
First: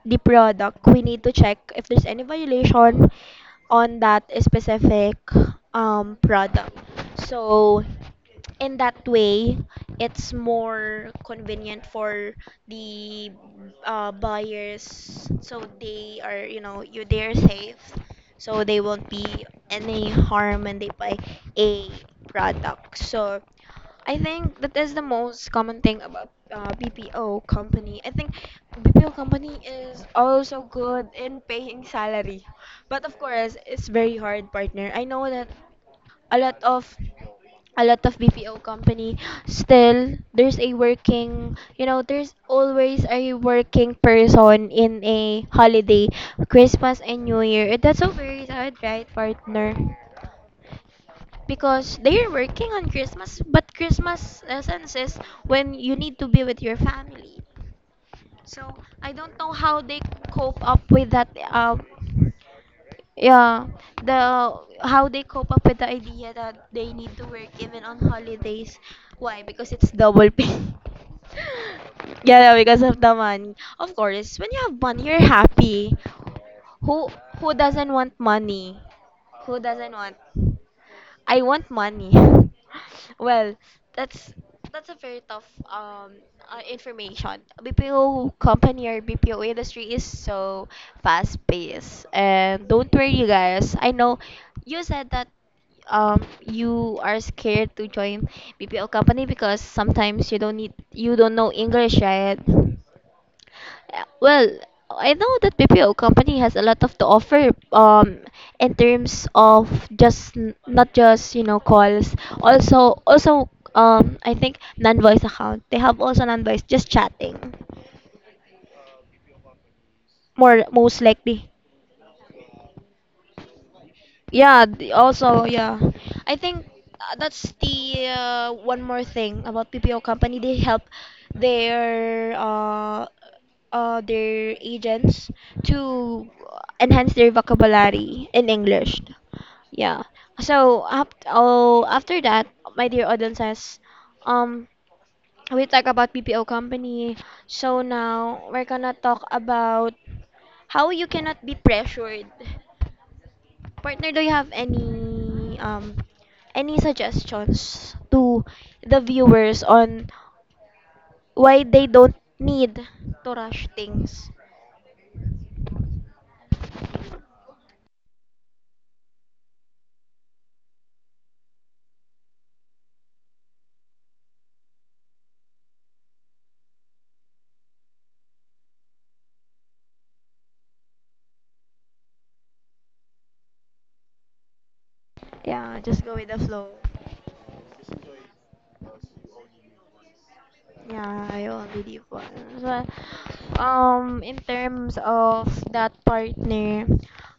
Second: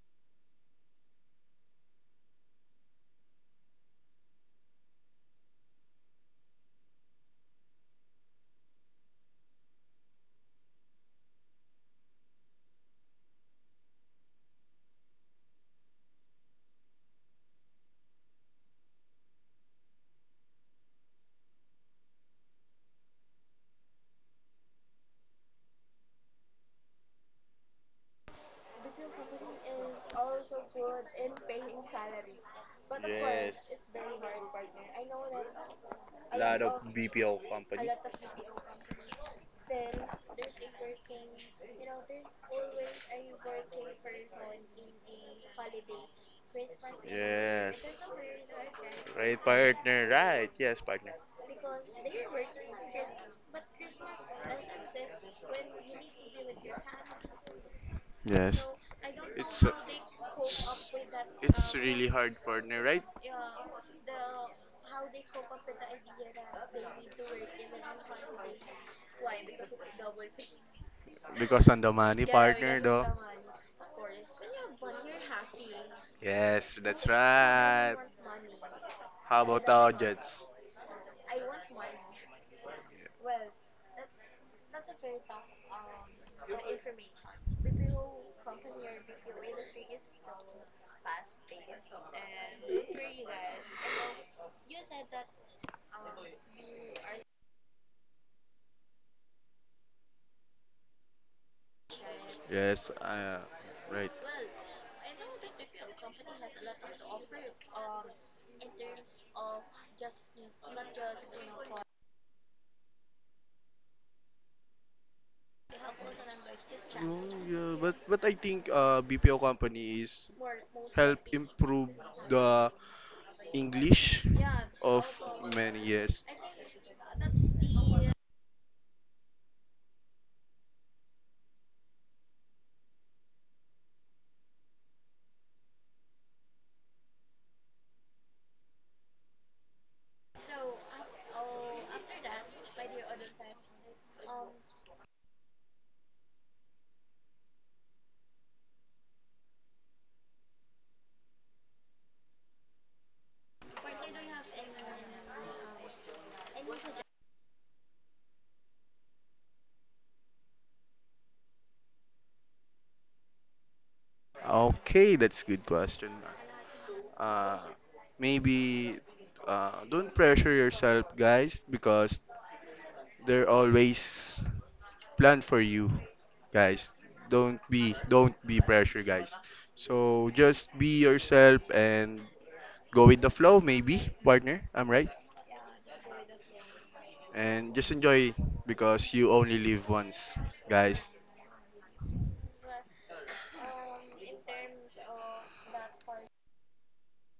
Speaker 1: the product, we need to check if there's any violation on that specific product. So in that way it's more convenient for the buyers, so they are, you know you they're safe, so they won't be any harm when they buy a product. So I think that is the most common thing about BPO company. I think BPO company is also good in paying salary, but of course
Speaker 2: Yes,
Speaker 1: it's very hard, partner. I know that a lot
Speaker 2: lot
Speaker 1: of
Speaker 2: of BPO
Speaker 1: a
Speaker 2: company.
Speaker 1: lot of BPO company, still there's a working, you know, there's always a working person in a holiday, Christmas and New Year. That's
Speaker 2: Yes,
Speaker 1: so very sad, right
Speaker 2: right, right,
Speaker 1: partner?
Speaker 2: partner. Right, yes, partner.
Speaker 1: Because they're working on Christmas, but Christmas essence is when you need to be with your family. So
Speaker 2: Yes. So
Speaker 1: I don't know
Speaker 2: it's
Speaker 1: how they cope up with that.
Speaker 2: it's, it's really hard, partner. Right?
Speaker 1: Yeah, the how they cope up with the idea that they need to work even on holidays. Why? Because it's double pay.
Speaker 2: Because on the
Speaker 1: (laughs)
Speaker 2: money, yeah,
Speaker 1: Yeah, because
Speaker 2: partner,
Speaker 1: of
Speaker 2: though.
Speaker 1: the money. Of course, when you have money, you're happy.
Speaker 2: Yes, no,
Speaker 1: Who
Speaker 2: that's
Speaker 1: who doesn't
Speaker 2: right.
Speaker 1: want money?
Speaker 2: How
Speaker 1: Who
Speaker 2: about
Speaker 1: doesn't
Speaker 2: our
Speaker 1: want?
Speaker 2: Jets?
Speaker 1: I want money. (laughs) Well, that's that's a very tough information. BPO company or BPO industry is so fast paced. And don't worry, you guys. I know you said that you are scared to join BPO company because sometimes you don't know English, right?
Speaker 2: Yes, right.
Speaker 1: Well, I know that BPO company has a lot of to offer in terms of just n- not just, calls. Also I think non-voice account. They have also non-voice just
Speaker 2: No,
Speaker 1: chatting.
Speaker 2: yeah, but I think BPO company is
Speaker 1: More most
Speaker 2: help
Speaker 1: likely.
Speaker 2: improve the English
Speaker 1: Yeah,
Speaker 2: of
Speaker 1: also, yeah.
Speaker 2: many yes.
Speaker 1: I think, that's the, one more thing about PPO company. They help their uh, their agents to enhance their vocabulary in English. Yeah. So up, oh, after that, my dear audience says, um, we talk about PPO company. So now we're gonna talk about how you cannot be pressured. Partner, do you have any suggestions to the viewers on why they don't need to rush things?
Speaker 2: Okay, that's good question. Uh, maybe don't pressure yourself, guys, because there always plan for you, guys. Don't be pressure, guys. So just be yourself and go with the flow, maybe, partner. I'm right.
Speaker 1: Yeah, just go with the flow.
Speaker 2: And just enjoy because you only live once, guys.
Speaker 1: Yeah, I already won. So, in terms of that partner,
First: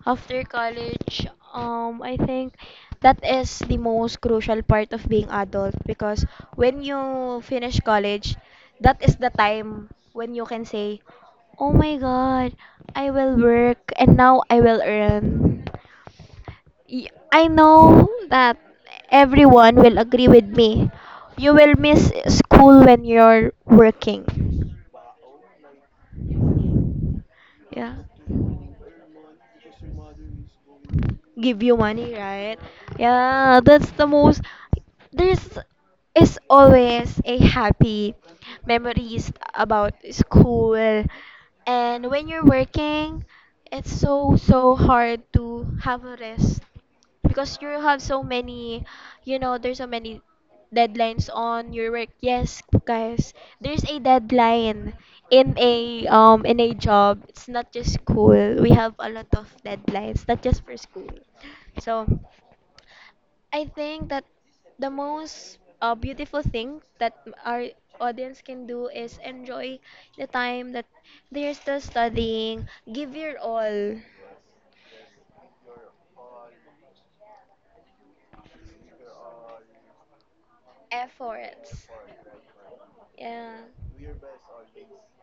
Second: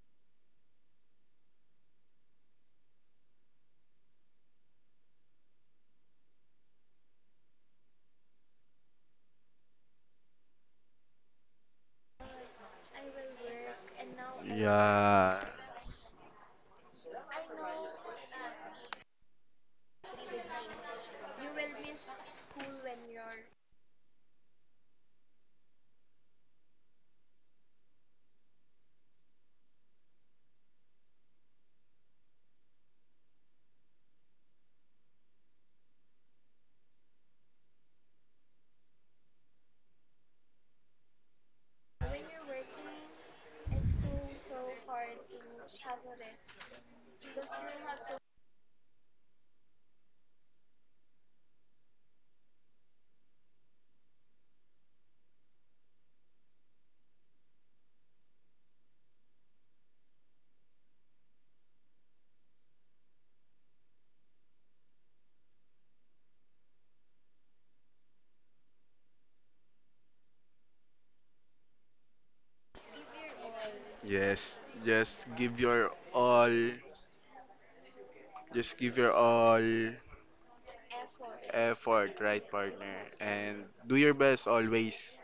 Speaker 1: after college, I think that is the most crucial part of being adult, because when you finish college, that is the time when you can say, "Oh my God, I will work and now I will
Speaker 2: Yeah.
Speaker 1: earn." I know that everyone will agree with me. You will miss school when you're working. Yeah. Give you money, right? Yeah, that's the most there's is always a happy memories about school, and when you're working it's so so hard to have a rest because you have so many, you know, there's so many deadlines on your work. Yes, guys, there's a deadline in a job. It's not just school. We have a lot of deadlines, not just for school. So, I think that the most, beautiful thing that our audience can do is enjoy the time that they're still studying. Give your all
Speaker 2: Yes. Just give your all. Just give your all
Speaker 1: efforts.
Speaker 2: effort, right, partner? And
Speaker 1: Yeah.
Speaker 2: do your best always.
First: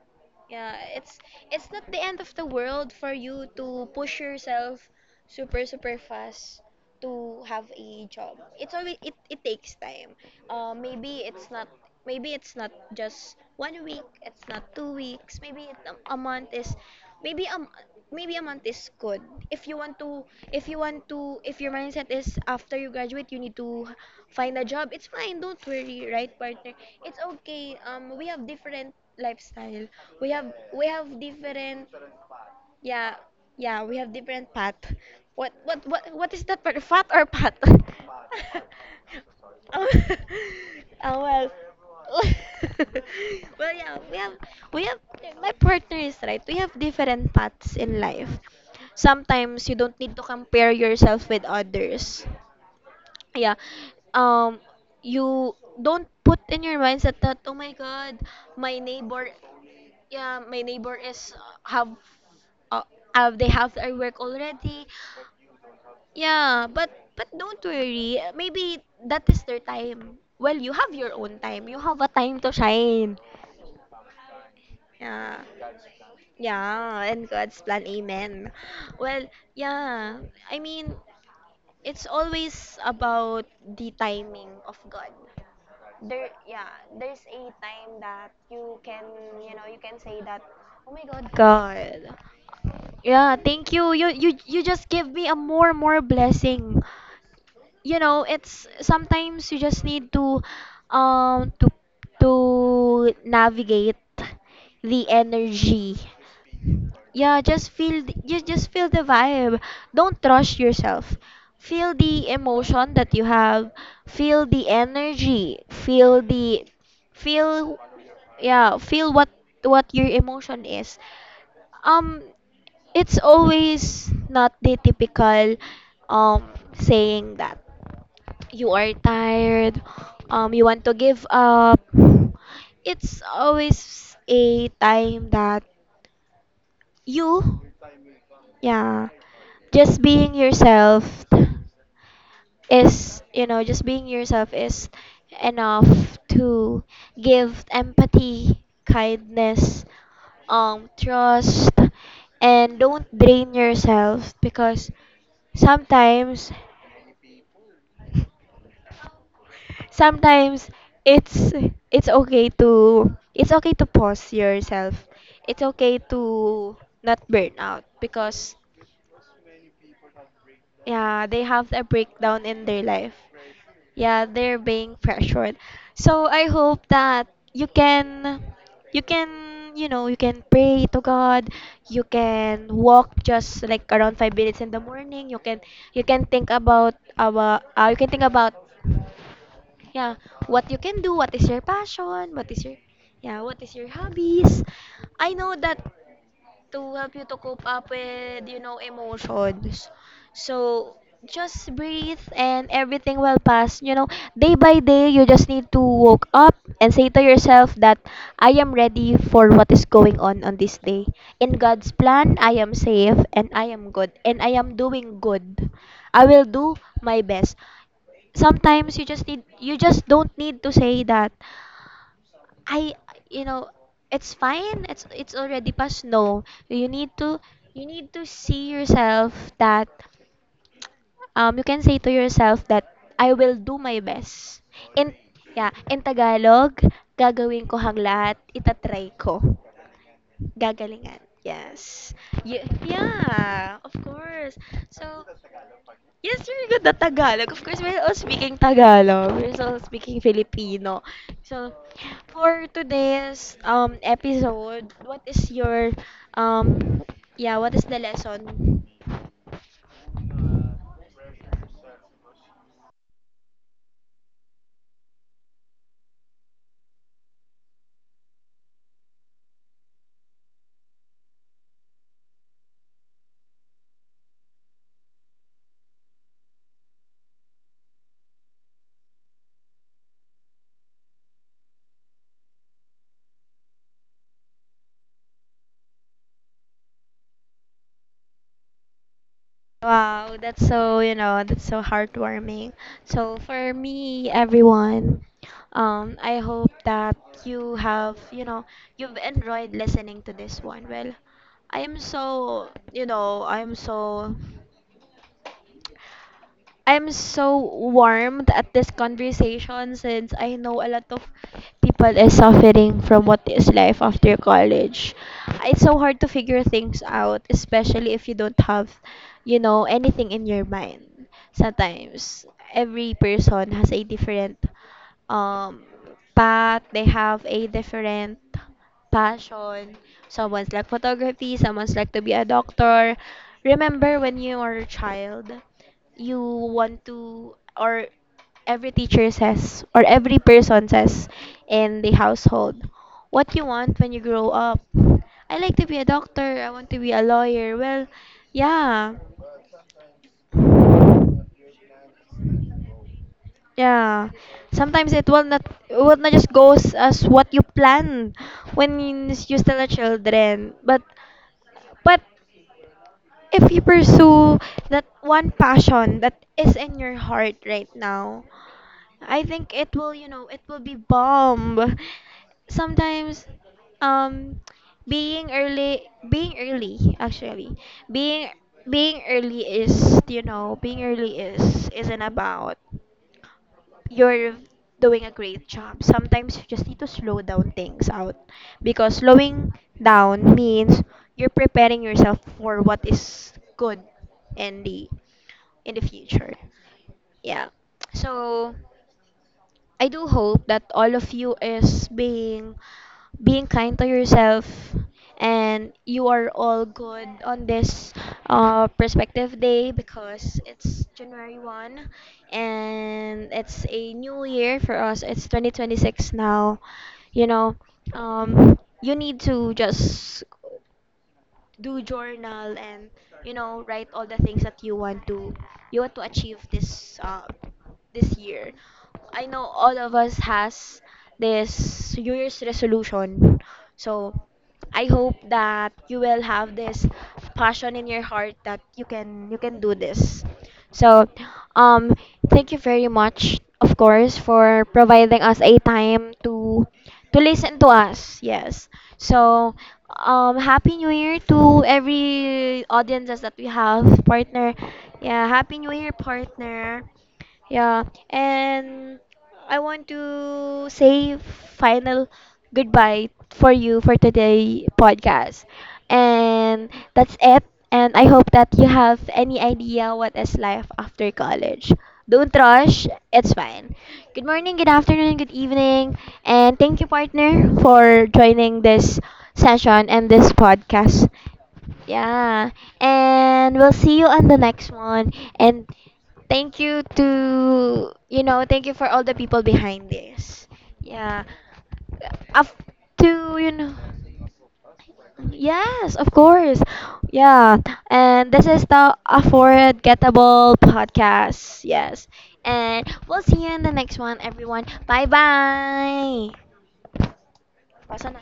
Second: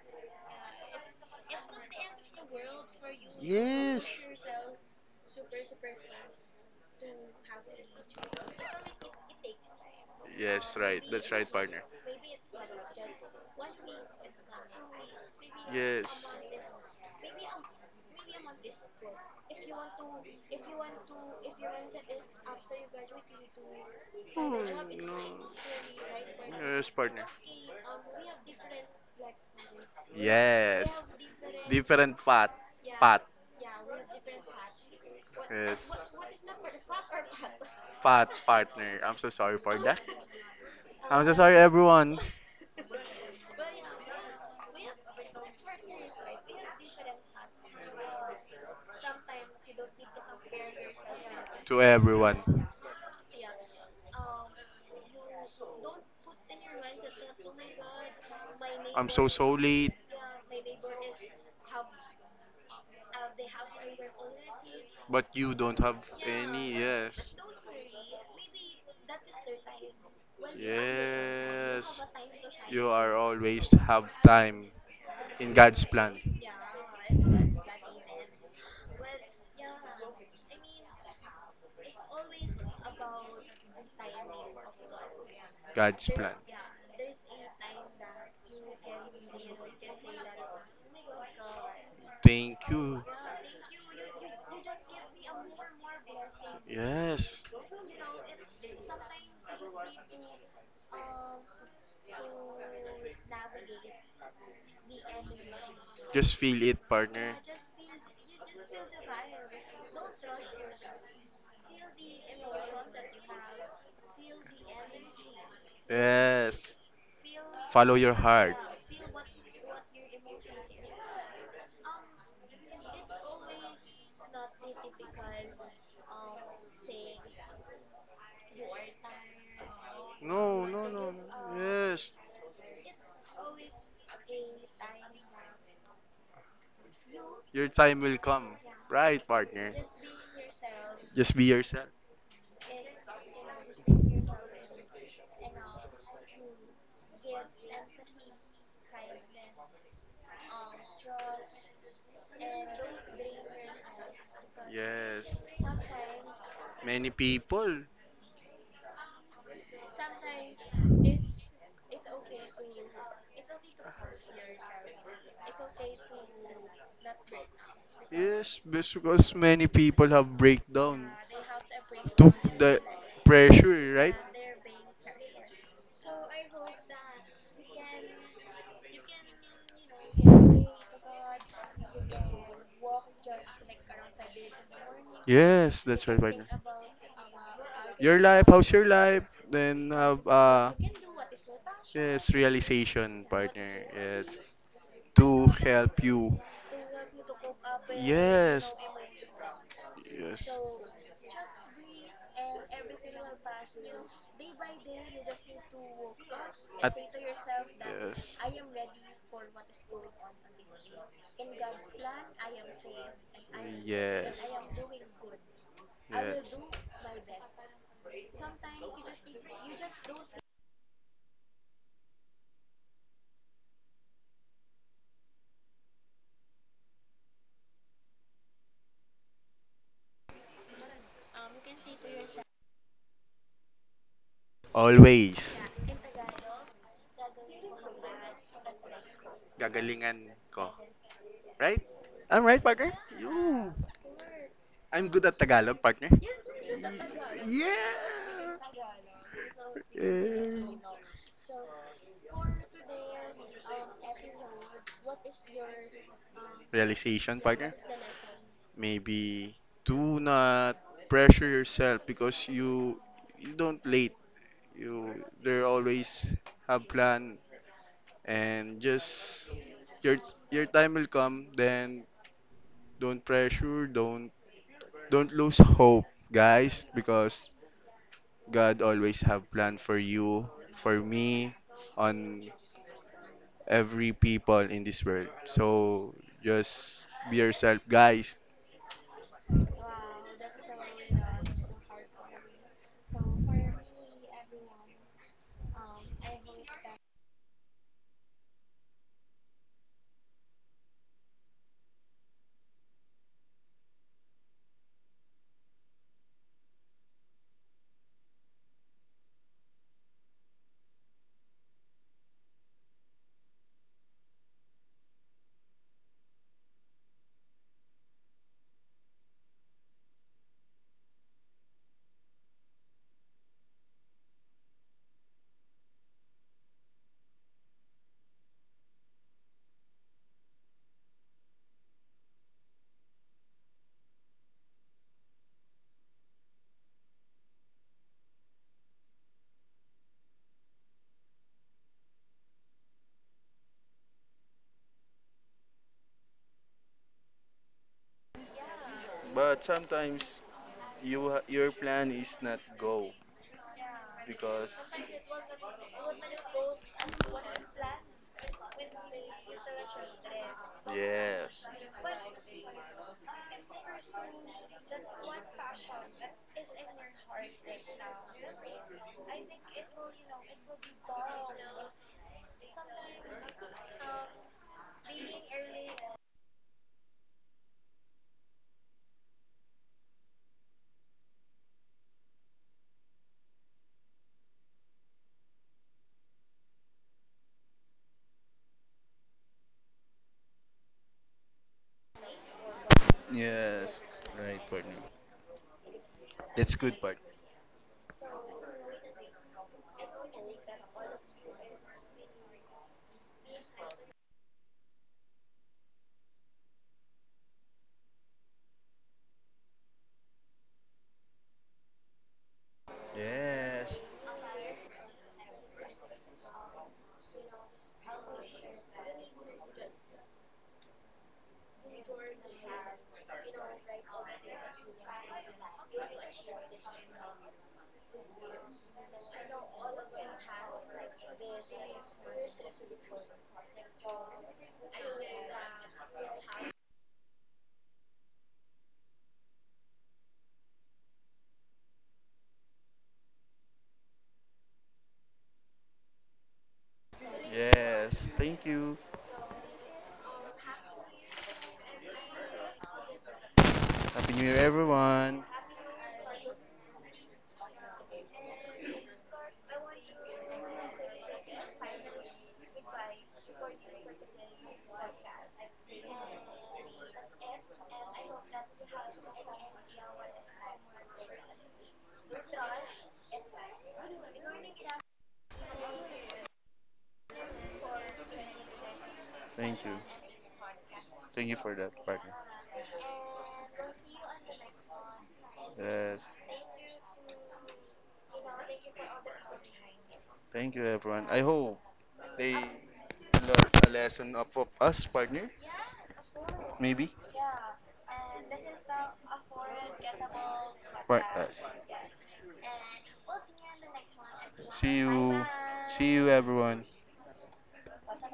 Speaker 1: Yeah, it's not the end of the world for you to push
Speaker 2: Yes.
Speaker 1: yourself super super fast to have a job. It's always it takes time.
Speaker 2: Yes, right.
Speaker 1: Maybe
Speaker 2: That's
Speaker 1: it's
Speaker 2: right,
Speaker 1: not,
Speaker 2: partner.
Speaker 1: just 1 week. It's not 2 weeks. A
Speaker 2: Yes.
Speaker 1: month is, maybe um maybe a month is good. If you want to, if your mindset is after you graduate you need to find a job. It's fine. Don't worry, right partner?
Speaker 2: Yes,
Speaker 1: It's
Speaker 2: partner.
Speaker 1: okay. We have different lifestyle, we have we
Speaker 2: Yes.
Speaker 1: have different,
Speaker 2: Different path.
Speaker 1: yeah,
Speaker 2: Path.
Speaker 1: yeah, we have different path. What
Speaker 2: Yes.
Speaker 1: what is that part? Fat or path?
Speaker 2: Path, partner. I'm so sorry
Speaker 1: (laughs)
Speaker 2: for
Speaker 1: Oh,
Speaker 2: that.
Speaker 1: (laughs) oh
Speaker 2: I'm so
Speaker 1: well.
Speaker 2: sorry, everyone.
Speaker 1: (laughs) Well, yeah, we have my partner is right. We have different paths in life. Sometimes you don't need to compare yourself with
Speaker 2: To
Speaker 1: others.
Speaker 2: everyone.
Speaker 1: Yeah. Um, you don't put in your mindset that, oh my god, my
Speaker 2: I'm
Speaker 1: neighbor,
Speaker 2: so so late,
Speaker 1: yeah, my neighbor is, have uh, they have their work already.
Speaker 2: but you don't have
Speaker 1: Yeah,
Speaker 2: any.
Speaker 1: but
Speaker 2: Yes.
Speaker 1: don't worry. Maybe that is their time. Well, you have your own time. You have
Speaker 2: Yes.
Speaker 1: a time to
Speaker 2: You are
Speaker 1: shine.
Speaker 2: always have time
Speaker 1: Yeah.
Speaker 2: in God's plan.
Speaker 1: Yeah, and God's plan. Amen. Well, yeah. I mean, it's always about the timing of God.
Speaker 2: God's
Speaker 1: There
Speaker 2: plan.
Speaker 1: yeah, there's a time that you can, you know, you can say that, "Oh my God, God,
Speaker 2: Thank you.
Speaker 1: yeah, thank you. You just give me a more more blessing."
Speaker 2: Yes.
Speaker 1: You know, it's sometimes you just need to um to to navigate the energy.
Speaker 2: Just feel it, partner.
Speaker 1: Yeah, just feel you just feel the vibe. Don't rush yourself. Feel the emotion that you have. Feel the energy. Feel the
Speaker 2: Yes.
Speaker 1: feel
Speaker 2: Follow your heart.
Speaker 1: Yeah, feel what your emotion is. Um it's always not the typical um saying that you are tired, you
Speaker 2: No,
Speaker 1: want to
Speaker 2: no, no.
Speaker 1: give up.
Speaker 2: Yes.
Speaker 1: It's always a time that you
Speaker 2: Your time will come.
Speaker 1: yeah,
Speaker 2: Right, partner.
Speaker 1: just being yourself
Speaker 2: Just be yourself.
Speaker 1: is just being yourself is enough to give empathy, kindness, trust, and don't drain yourself because
Speaker 2: Yes.
Speaker 1: sometimes
Speaker 2: Many people.
Speaker 1: sometimes it's it's okay to, it's okay to pause yourself, it's okay to not burn out because
Speaker 2: Yes, because many people have breakdown
Speaker 1: yeah, they have a
Speaker 2: to
Speaker 1: breakdown in their
Speaker 2: the
Speaker 1: life.
Speaker 2: pressure, right?
Speaker 1: Yeah, they're being pressured. So I hope that you can you can, you can pray to God. You can walk just like around 5 minutes in the morning. You can,
Speaker 2: Yes,
Speaker 1: you
Speaker 2: that's right,
Speaker 1: can
Speaker 2: partner.
Speaker 1: think about you can think
Speaker 2: Your life,
Speaker 1: about,
Speaker 2: how's your life? Then
Speaker 1: yeah,
Speaker 2: have
Speaker 1: what you can do. What is your passion?
Speaker 2: yes
Speaker 1: What is your,
Speaker 2: realization,
Speaker 1: yeah, what
Speaker 2: partner.
Speaker 1: is your
Speaker 2: Yes,
Speaker 1: hobbies? I
Speaker 2: to
Speaker 1: know that
Speaker 2: help you.
Speaker 1: to help you to cope up with, you
Speaker 2: Yes,
Speaker 1: know, emotions.
Speaker 2: yes,
Speaker 1: So just breathe and everything will pass. You know, day by day, you just need to wake up and say to yourself that
Speaker 2: yes,
Speaker 1: I am ready for what is going on this day. In God's plan, I am safe and I am good and
Speaker 2: yes.
Speaker 1: I am doing good. I will do my best. Sometimes you just don't need to say that I you know it's fine, it's already past. No, you need to, you need to see yourself that you can say to yourself that I will do my best in,
Speaker 2: Always.
Speaker 1: yeah, in Tagalog, gagawin ko ang lahat, itatry ko,
Speaker 2: Gagalingan ko.
Speaker 1: gagalingan,
Speaker 2: Right?
Speaker 1: yes.
Speaker 2: I'm right, partner? You.
Speaker 1: Yeah, of course.
Speaker 2: I'm
Speaker 1: So
Speaker 2: good at Tagalog, partner. Y-
Speaker 1: yes, we're good at Tagalog. Of course, we're
Speaker 2: Yeah.
Speaker 1: all speaking Tagalog. We're all speaking
Speaker 2: Eh,
Speaker 1: Filipino. So, for today's episode, what is your um
Speaker 2: realization,
Speaker 1: yeah, what
Speaker 2: partner.
Speaker 1: is the lesson?
Speaker 2: Maybe do not pressure yourself because you don't late. You there always have plan and just your your time will come. Then don't pressure. Don't lose hope, guys, because God always have plan for you, for me, on every people in this world. So just be yourself, guys.
Speaker 1: Wow, that's so, you know, that's so heartwarming. So, for me, everyone, I hope that you have, you know, you've enjoyed listening to this one. Well, I am so, I'm so warmed at this conversation since I know a lot of people is suffering from what is life after college. It's so hard to figure things out, especially if you don't have, you know, anything in your mind. Sometimes every person has a different um path, they have a different passion. Someone's like photography, someone's like to be a doctor. Remember when you were a child? You want to, or every teacher says or every person says in the household what you want when you grow up. I like to be a doctor, I want to be a lawyer. Well, yeah,
Speaker 2: But sometimes your plan is not go
Speaker 1: yeah,
Speaker 2: because
Speaker 1: sometimes it will not just goes as what you planned when you're still a children,
Speaker 2: yes,
Speaker 1: but if you pursue that one passion that is in your heart right now, I think it will, you know, it will be bomb. Sometimes, um, being early, being early actually, being being early is, you know, being early is isn't about you're doing a great job. Sometimes you just need to slow down things out because slowing down means you're preparing yourself for what is good
Speaker 2: yes, right
Speaker 1: in
Speaker 2: partner.
Speaker 1: the, in the future.
Speaker 2: That's good part.
Speaker 1: Yeah. So I do hope that all of you is being kind to yourself and you are all good on this perspective day because it's January 1 and it's
Speaker 2: Yes,
Speaker 1: a new year for us. It's 2026 now. You know, you need to just do journal and you know write all the things that you want to achieve this this year. I know all of us has this new year's resolution, so I hope that you will have this passion in your heart that you can do this. So um thank you very much, of course, for providing us a time to listen to
Speaker 2: yes.
Speaker 1: us.
Speaker 2: Thank
Speaker 1: Yes,
Speaker 2: you.
Speaker 1: so, Happy New Year to every audiences that we have,
Speaker 2: Happy New Year,
Speaker 1: partner.
Speaker 2: everyone.
Speaker 1: Yeah, Happy New Year, partner. Yeah, and I want to say final goodbye for you for today podcast. And that's it. And I hope that you have any idea what is life after college. Don't rush, it's fine. Good morning, good afternoon, good evening, and thank you, partner, for joining this
Speaker 2: Thank,
Speaker 1: session and this podcast.
Speaker 2: thank you for that partner.
Speaker 1: Yeah, and we'll see you on the next one. And
Speaker 2: Yes.
Speaker 1: thank you to, thank you for all the people behind this.
Speaker 2: Thank you, everyone. I
Speaker 1: Yeah.
Speaker 2: hope they
Speaker 1: Af- to
Speaker 2: learn
Speaker 1: you
Speaker 2: a
Speaker 1: know
Speaker 2: lesson of us, partner.
Speaker 1: Yes, of course.
Speaker 2: Maybe.
Speaker 1: Yeah. And this is the Affordable
Speaker 2: Part us.
Speaker 1: Podcast. Yes. And we'll see you in the next one, everyone.
Speaker 2: See
Speaker 1: Bye
Speaker 2: you. See you,
Speaker 1: bye.
Speaker 2: everyone.